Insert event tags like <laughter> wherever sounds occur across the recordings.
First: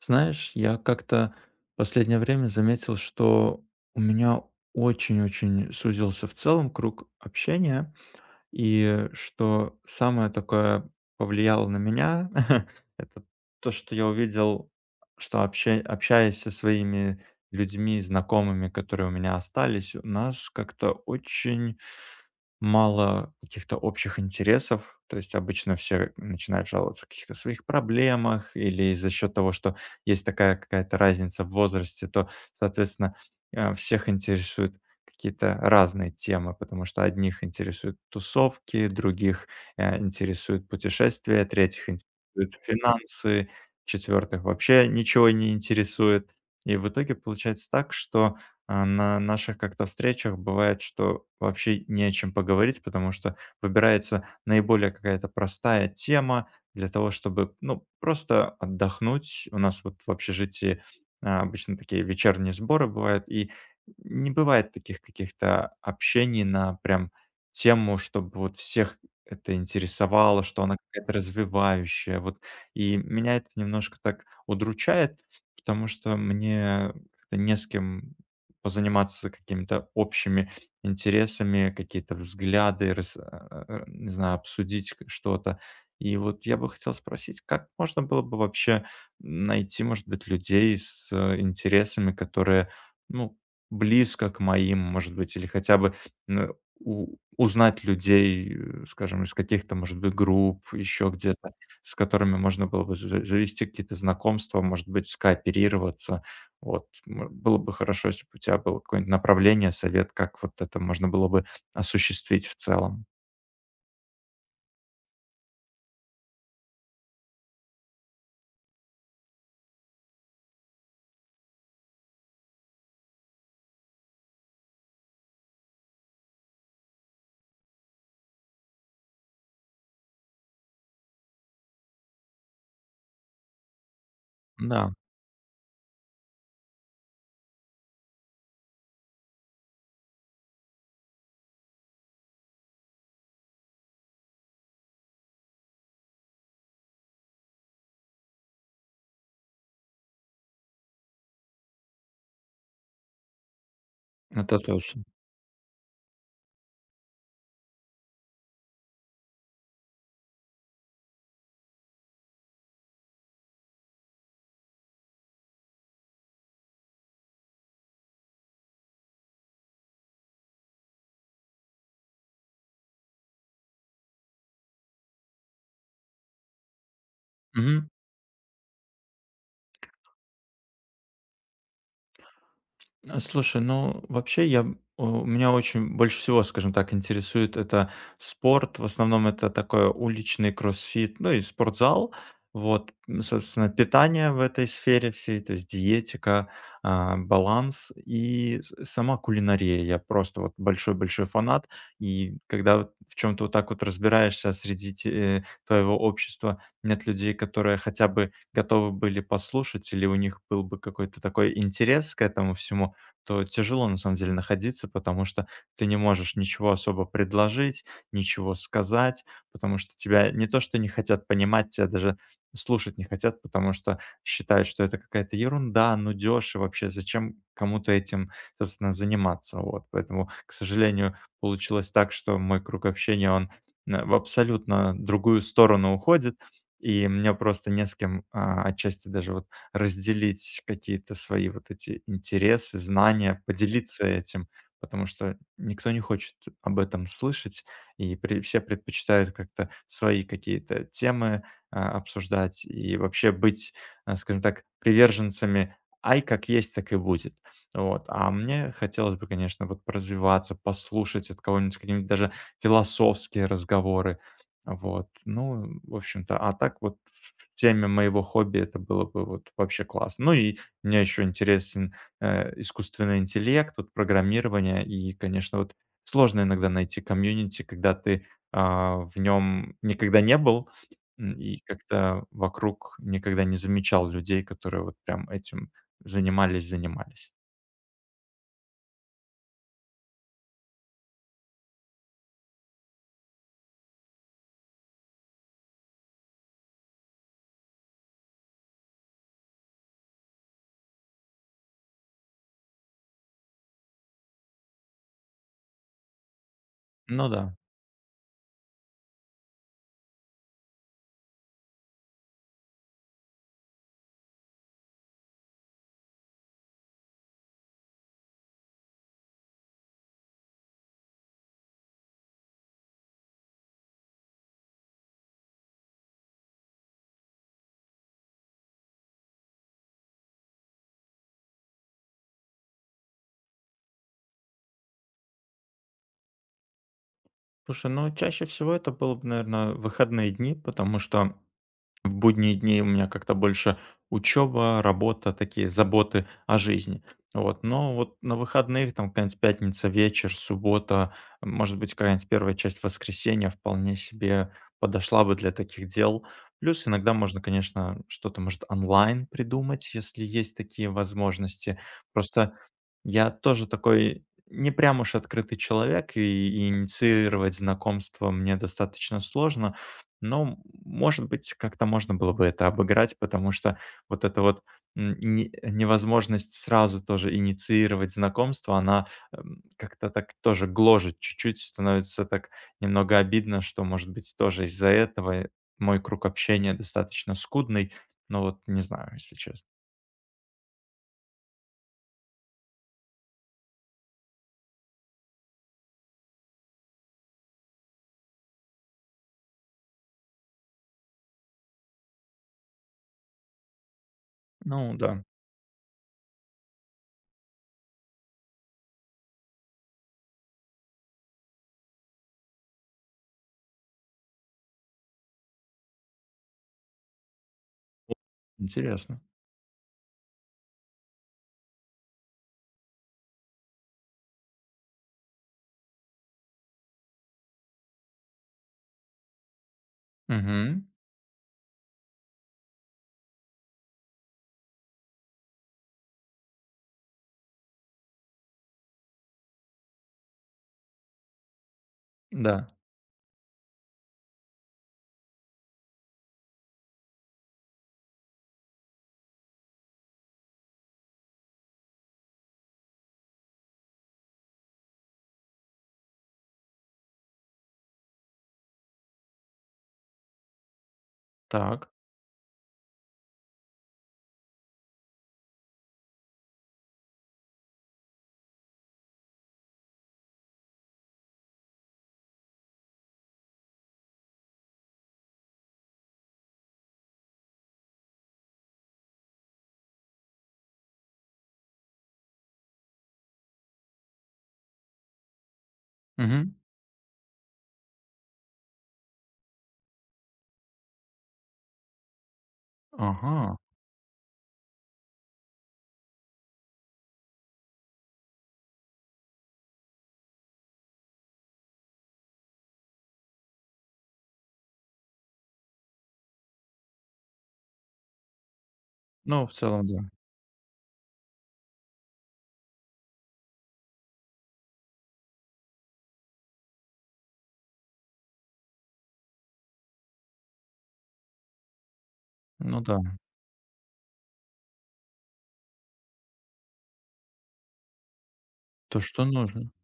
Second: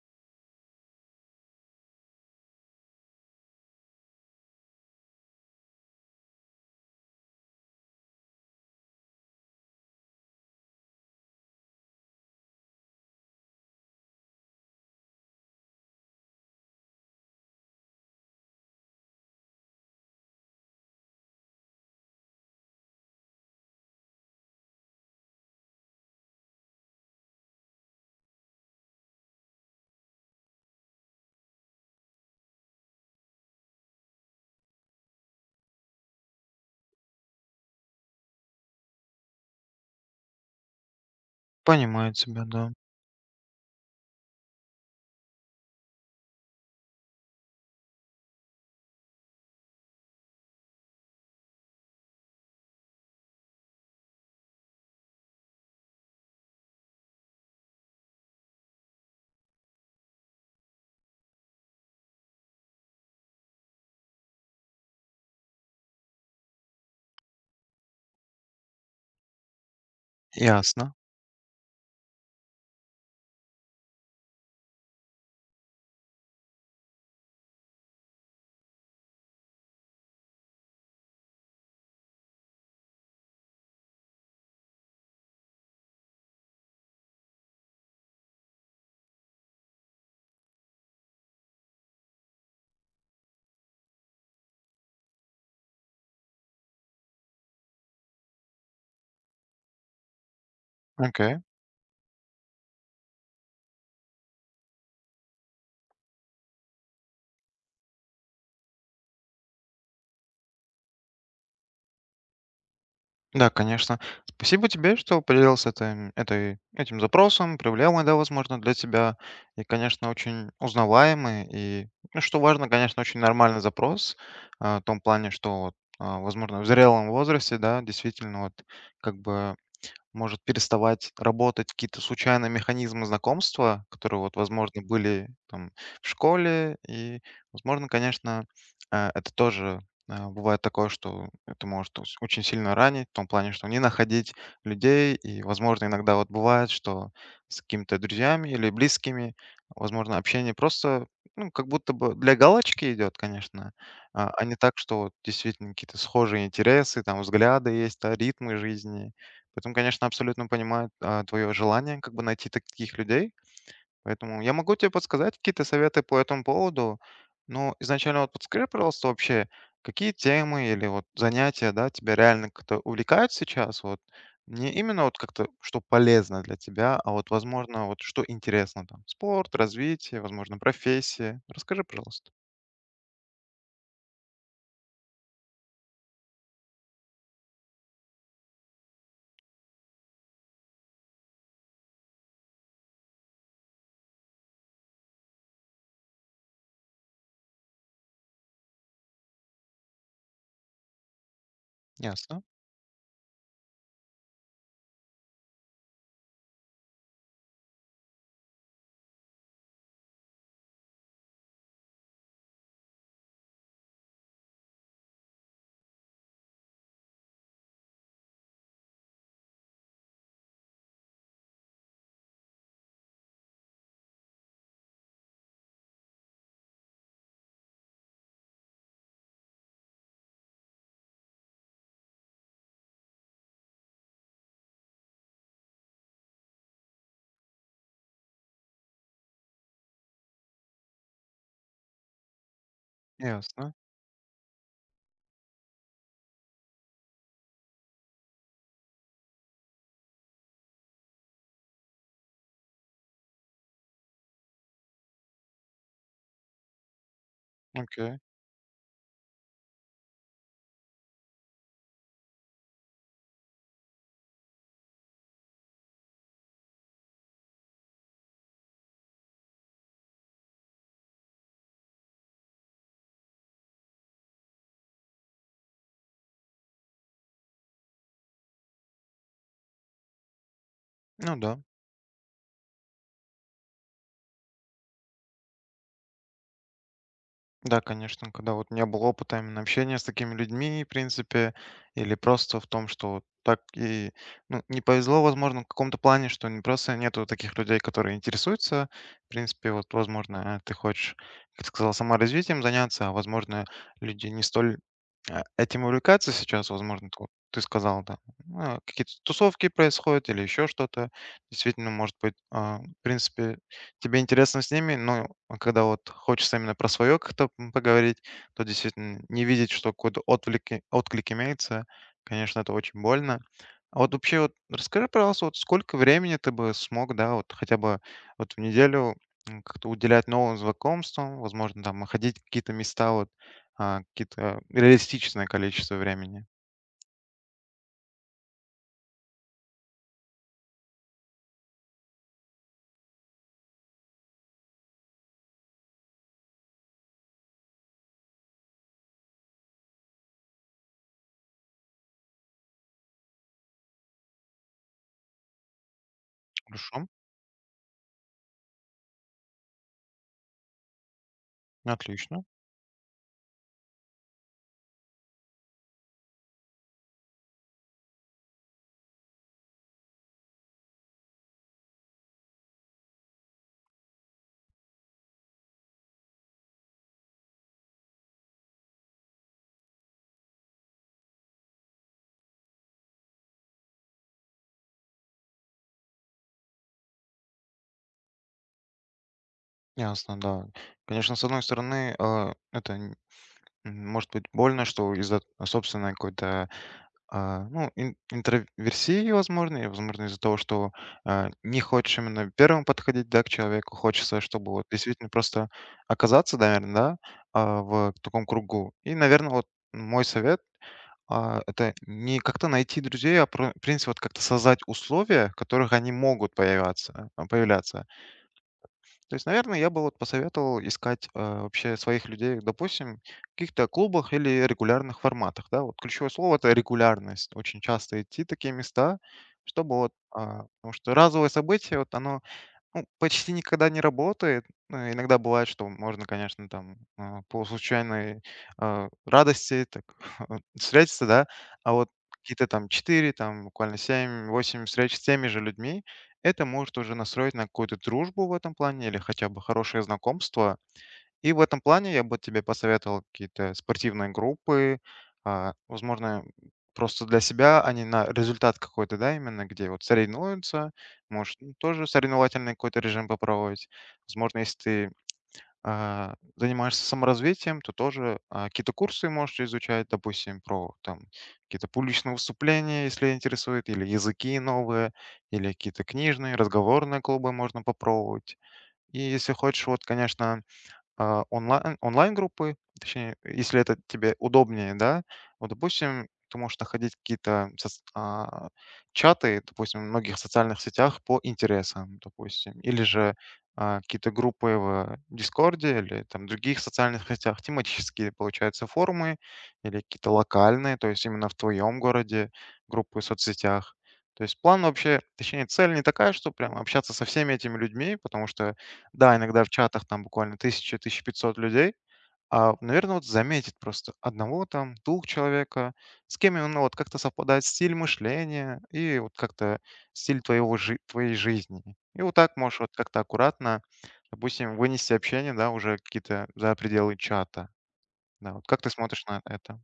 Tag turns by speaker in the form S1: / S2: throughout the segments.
S1: Знаешь, я как-то последнее время заметил, что у меня очень-очень сузился в целом круг общения. И что самое такое повлияло на меня, <laughs> это то, что я увидел, что общаясь со своими людьми, знакомыми, которые у меня остались, у нас как-то очень мало каких-то общих интересов. То есть обычно все начинают жаловаться о каких-то своих проблемах или за счет того, что есть такая какая-то разница в возрасте, то, соответственно, всех интересует какие-то разные темы, потому что одних интересуют тусовки, других, интересуют путешествия, третьих
S2: Понимаю тебя,
S1: интересуют
S2: да.
S1: финансы, четвертых вообще ничего не интересует. И в итоге получается так, что, на наших как-то встречах бывает, что вообще не о чем поговорить, потому что выбирается наиболее какая-то простая тема для того, чтобы, ну, просто отдохнуть. У нас вот в общежитии, обычно такие вечерние сборы бывают, и не бывает таких каких-то общений на прям тему, чтобы вот всех это интересовало, что она
S2: Ясно.
S1: какая-то развивающая. Вот. И меня это немножко так удручает, потому что мне как-то не с кем позаниматься какими-то общими интересами, какие-то взгляды, не знаю, обсудить что-то. И вот я бы хотел спросить, как можно было бы вообще найти, может быть, людей с интересами, которые ну, близко к моим, может быть, или хотя бы н у узнать людей, скажем, из каких-то, может быть, групп, еще
S2: Окей.
S1: где-то, с которыми можно было бы за завести какие-то знакомства, может быть, скооперироваться. Вот, было бы хорошо, если бы у тебя было какое-нибудь направление, совет, как вот это можно было бы осуществить в целом.
S2: Да, конечно. Спасибо тебе, что поделился этим запросом, проблемой, да, возможно, для тебя. И, конечно, очень узнаваемый. И, ну, что важно, конечно, очень нормальный запрос в том плане, что, вот, возможно, в зрелом возрасте, да, действительно, вот, как бы может переставать работать какие-то случайные механизмы знакомства, которые вот, возможно,
S1: Да,
S2: были там в школе. И, возможно, конечно, это тоже бывает такое, что это может очень сильно ранить, в том плане, что не находить людей. И, возможно, иногда вот бывает, что с какими-то друзьями или близкими, возможно, общение просто ну, как будто бы для галочки идет, конечно,
S1: вот
S2: не
S1: это
S2: так, что
S1: точно.
S2: вот действительно какие-то схожие интересы, там взгляды есть, да, ритмы жизни. Поэтому, конечно, абсолютно понимаю, твое желание как бы найти таких людей. Поэтому я могу тебе подсказать какие-то советы по этому поводу. Но изначально вот подскажи, пожалуйста, вообще, какие темы или вот занятия, да, тебя реально как-то увлекают сейчас? Вот не именно вот как-то, что полезно для тебя, а вот, возможно, вот что интересно там. Спорт, развитие, возможно, профессия. Расскажи, пожалуйста.
S1: А, слушай, ну, вообще у меня очень больше всего, скажем так, интересует это спорт. В основном это такой уличный кроссфит, ну и спортзал. Вот, собственно, питание в этой сфере всей, то есть диетика, баланс и с сама кулинария. Я просто вот большой-большой фанат. И
S2: Ясно,
S1: когда вот в чем то вот так вот разбираешься среди твоего общества, нет людей, которые хотя бы готовы были послушать или у них был бы какой-то такой интерес к этому всему, то тяжело на самом деле находиться, потому что ты не можешь ничего особо предложить, ничего сказать, потому что тебя не то что не хотят понимать, тебя даже слушать не хотят, потому что считают, что это какая-то ерунда, нудёж и вообще зачем кому-то этим, собственно, заниматься. Вот, поэтому, к сожалению, получилось так, что мой круг общения, он на в абсолютно другую сторону уходит, и мне просто не с кем, отчасти даже вот разделить какие-то свои вот эти интересы, знания,
S2: ясно.
S1: поделиться этим, потому что никто не хочет об этом слышать, и пре все предпочитают как-то свои какие-то темы, обсуждать и вообще быть, скажем так, приверженцами: "Ай, как есть, так и будет". Вот.
S2: Окей.
S1: А мне хотелось бы, конечно, вот поразвиваться, послушать от кого-нибудь какие-нибудь даже философские разговоры, вот, ну, в общем-то, а так вот в теме моего хобби это было бы вот вообще классно. Ну и мне еще интересен искусственный интеллект, вот программирование и, конечно, вот сложно иногда найти комьюнити, когда ты в нем никогда не был,
S2: Ну
S1: и
S2: да.
S1: как-то вокруг никогда не замечал людей, которые вот прям этим занимались, занимались.
S2: Да, конечно, когда вот не было опыта именно общения с такими людьми, в принципе, или просто в том, что вот так и ну, не повезло, возможно, в каком-то плане, что не просто нету таких людей, которые интересуются. В принципе, вот, возможно, ты хочешь, как ты сказал, саморазвитием заняться, а возможно, люди не столь этим увлекаться сейчас, возможно, т вот
S1: Ну да.
S2: ты сказал, да, ну, какие-то тусовки происходят или еще что-то. Действительно, может быть, в принципе, тебе интересно с ними, но когда вот хочется именно про свое как-то, поговорить, то действительно не видеть, что какой-то отвлек отклик имеется, конечно, это очень больно. А вот вообще вот расскажи, пожалуйста, вот сколько времени ты бы смог, да, вот хотя бы вот в неделю как-то уделять новым знакомствам, возможно, там находить какие-то места, вот какие-то реалистичное количество времени.
S1: Слушай, ну чаще всего это было бы, наверное, выходные дни, потому что в будние дни у меня как-то больше учеба, работа, такие заботы о жизни. Вот. Но вот на выходных, там, какая-нибудь пятница, вечер, суббота, может быть, какая-нибудь первая часть воскресенья вполне себе подошла бы для таких дел. Плюс
S2: Хорошо,
S1: иногда можно, конечно, что-то, может, онлайн придумать, если есть такие возможности.
S2: отлично,
S1: Просто я тоже такой не прям уж открытый человек, и инициировать знакомство мне достаточно сложно. Но, может быть, как-то можно было бы это обыграть, потому что вот эта вот невозможность сразу тоже инициировать знакомство, она как-то так тоже гложет чуть-чуть, становится так немного обидно, что, может быть, тоже из-за этого мой круг общения достаточно скудный. Но вот не знаю, если честно.
S2: ясно, да. Конечно, с одной стороны, это может быть больно, что из-за собственной какой-то А, ну, ин интроверсии, возможно, и, возможно, из-за того, что, не хочешь именно первым подходить, да, к человеку. Хочется, чтобы вот
S1: Ну да,
S2: действительно просто оказаться, наверное, да, в таком кругу. И, наверное, вот мой совет, это не как-то найти друзей, а про в принципе, вот как-то создать условия, в которых они могут появятся появляться.
S1: интересно.
S2: То есть, наверное, я бы вот посоветовал искать вообще своих людей, допустим, в каких-то клубах или регулярных форматах, да. Вот ключевое слово это регулярность. Очень часто идти в такие места, чтобы вот,
S1: Угу,
S2: потому что разовое событие, вот оно ну, почти никогда не работает. Иногда бывает, что можно, конечно, там по случайной радости так <laughs> встретиться, да, а вот какие-то
S1: да.
S2: там 4, там буквально семь, восемь встреч с теми же людьми, это может уже настроить на какую-то дружбу в этом плане или хотя бы хорошее знакомство. И в этом плане я бы тебе посоветовал какие-то спортивные группы, возможно, просто для себя, а не на результат какой-то, да, именно где вот соревнуются, может, ну,
S1: Так.
S2: тоже соревновательный какой-то режим попробовать. Возможно, если ты занимаешься саморазвитием, то тоже какие-то курсы можешь изучать, допустим, про там какие-то публичные выступления, если интересует, или языки новые, или какие-то книжные, разговорные клубы можно попробовать. И если хочешь, вот, конечно, онлайн-группы, точнее, если это тебе удобнее, да. Вот, допустим,
S1: Мгм.
S2: ты можешь находить какие-то чаты, допустим, в многих социальных сетях по интересам, допустим, или же
S1: Ага.
S2: какие-то группы в Дискорде или там других социальных сетях, тематические, получается, форумы или какие-то локальные, то есть именно в твоем городе группы в соцсетях. То есть план вообще, точнее, цель не такая, что прям общаться со всеми этими людьми, потому что да,
S1: Ну, в
S2: иногда в
S1: целом, да.
S2: чатах там буквально 1000 пятьсот людей, наверное, вот заметит просто одного там, двух человека, с кем именно вот как-то совпадает стиль мышления и вот как-то стиль твоей жизни. И вот так можешь
S1: Ну
S2: вот
S1: да.
S2: как-то аккуратно, допустим, вынести общение, да, уже какие-то за пределы чата. Да, вот как ты
S1: То,
S2: смотришь
S1: что
S2: на
S1: нужно.
S2: это?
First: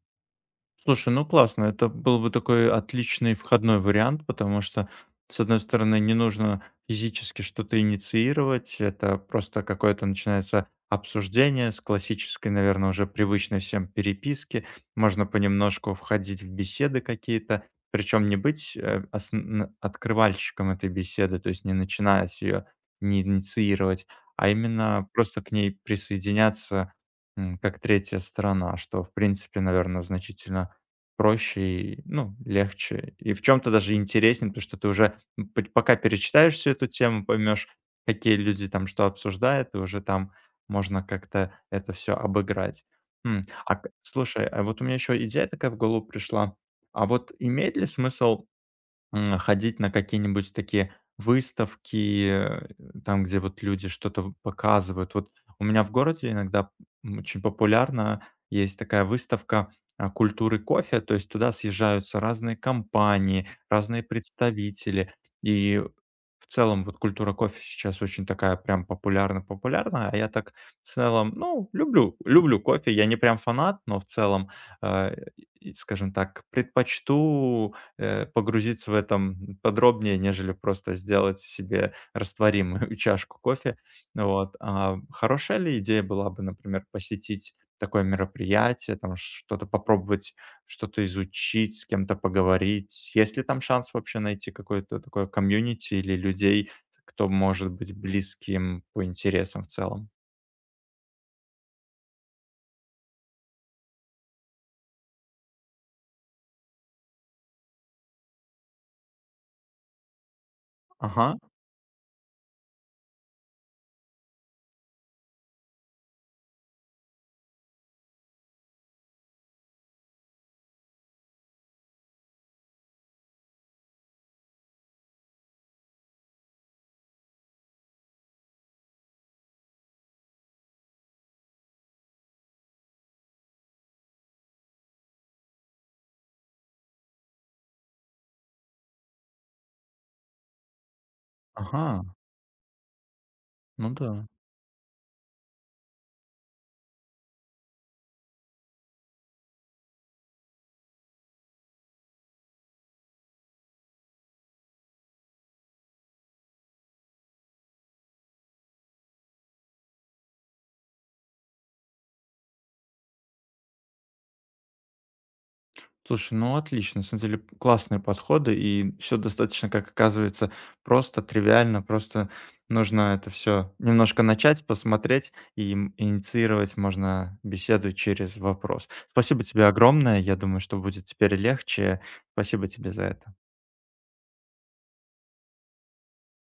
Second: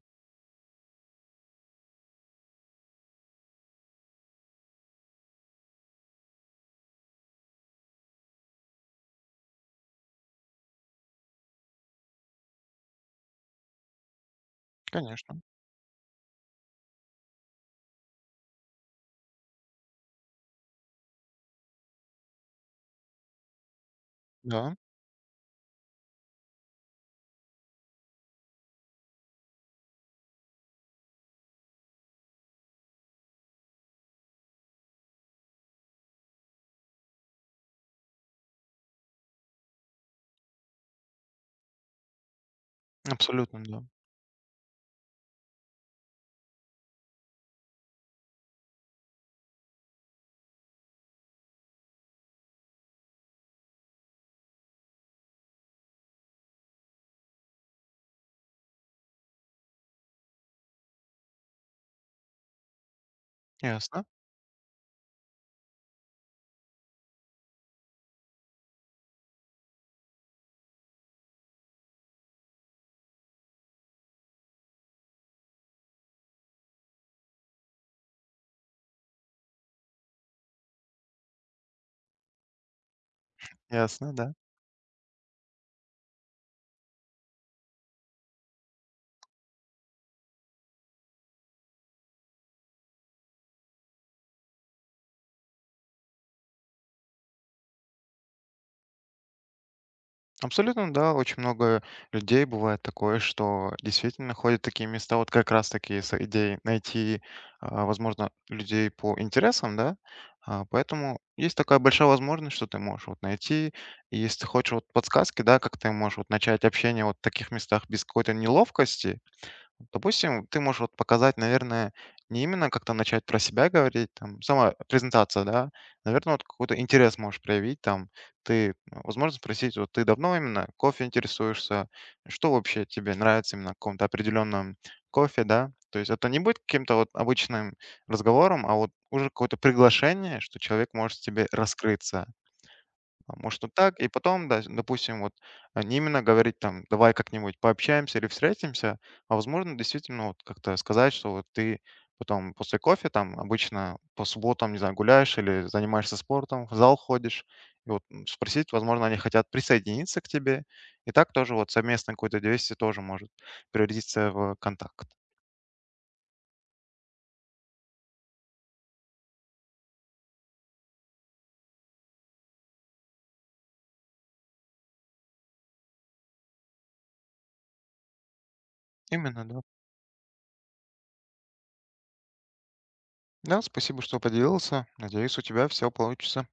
S1: Слушай, ну классно. Это был бы такой отличный входной вариант, потому что, с одной стороны, не нужно физически что-то инициировать. Это просто какое-то начинается обсуждение с классической, наверное, уже привычной всем переписки. Можно
S2: Конечно,
S1: понемножку входить в беседы какие-то, причем не быть открывальщиком этой беседы, то есть не начинать ее, не инициировать, а
S2: да,
S1: именно просто к ней присоединяться, как третья сторона, что, в принципе, наверное, значительно проще и, ну, легче, и в чем то даже интереснее, потому что ты уже, м, п пока перечитаешь всю эту тему, поймешь какие люди там что обсуждают, и уже там можно как-то это все обыграть. М,
S2: абсолютно,
S1: а
S2: да.
S1: к слушай, а вот у меня еще идея такая в голову пришла. А вот имеет ли смысл ходить на какие-нибудь такие выставки, там, где вот люди что-то показывают. Вот у меня в городе иногда очень популярна есть такая выставка культуры кофе, то есть туда съезжаются разные компании, разные
S2: Ясно,
S1: представители, и в целом вот культура кофе сейчас очень такая прям популярна-популярная, а я так в целом, ну, люблю, люблю кофе, я не прям фанат, но в целом, э, скажем так, предпочту погрузиться в этом подробнее, нежели просто сделать себе растворимую <laughs> чашку кофе.
S2: ясно, да.
S1: Вот. А хорошая ли идея была бы, например, посетить такое мероприятие, там что-то попробовать, что-то изучить, с кем-то поговорить? Есть ли там шанс вообще найти какое-то такое комьюнити или людей, кто может быть близким по интересам в целом?
S2: Абсолютно, да, очень много людей бывает такое, что действительно ходят в такие места, вот как раз таки с идеей найти, возможно, людей по интересам, да, А, поэтому
S1: Ага,
S2: есть такая большая возможность, что ты можешь вот найти, и если ты хочешь вот подсказки, да, как ты можешь вот начать общение вот в таких местах без какой-то неловкости, допустим, ты можешь вот показать, наверное, не именно как-то начать про себя говорить, там, сама презентация, да, наверное, вот какой-то интерес можешь проявить, там, ты, ну, возможно, спросить, вот ты давно именно кофе интересуешься, что вообще тебе нравится именно в каком-то определенном кофе, да, то есть это не будет каким-то вот обычным разговором, а вот уже какое-то приглашение, что человек может тебе
S1: ага,
S2: раскрыться. А может, вот
S1: ну
S2: так. И
S1: да.
S2: потом, да, допустим, вот не именно говорить там, давай как-нибудь пообщаемся или встретимся, а возможно, действительно, вот как-то сказать, что вот ты потом после кофе там обычно по субботам, не знаю, гуляешь или занимаешься спортом, в зал ходишь, и вот спросить, возможно, они хотят присоединиться к тебе, и так тоже вот совместное какое-то действие тоже может превратиться в контакт.
S1: Слушай, ну отлично, на самом деле классные подходы, и все достаточно, как оказывается, просто, тривиально, просто нужно это все немножко начать, посмотреть и инициировать можно беседу через вопрос.
S2: Именно,
S1: Спасибо
S2: да.
S1: тебе огромное, я думаю, что будет теперь легче. Спасибо тебе за это.
S2: Да, спасибо, что поделился. Надеюсь, у тебя все получится.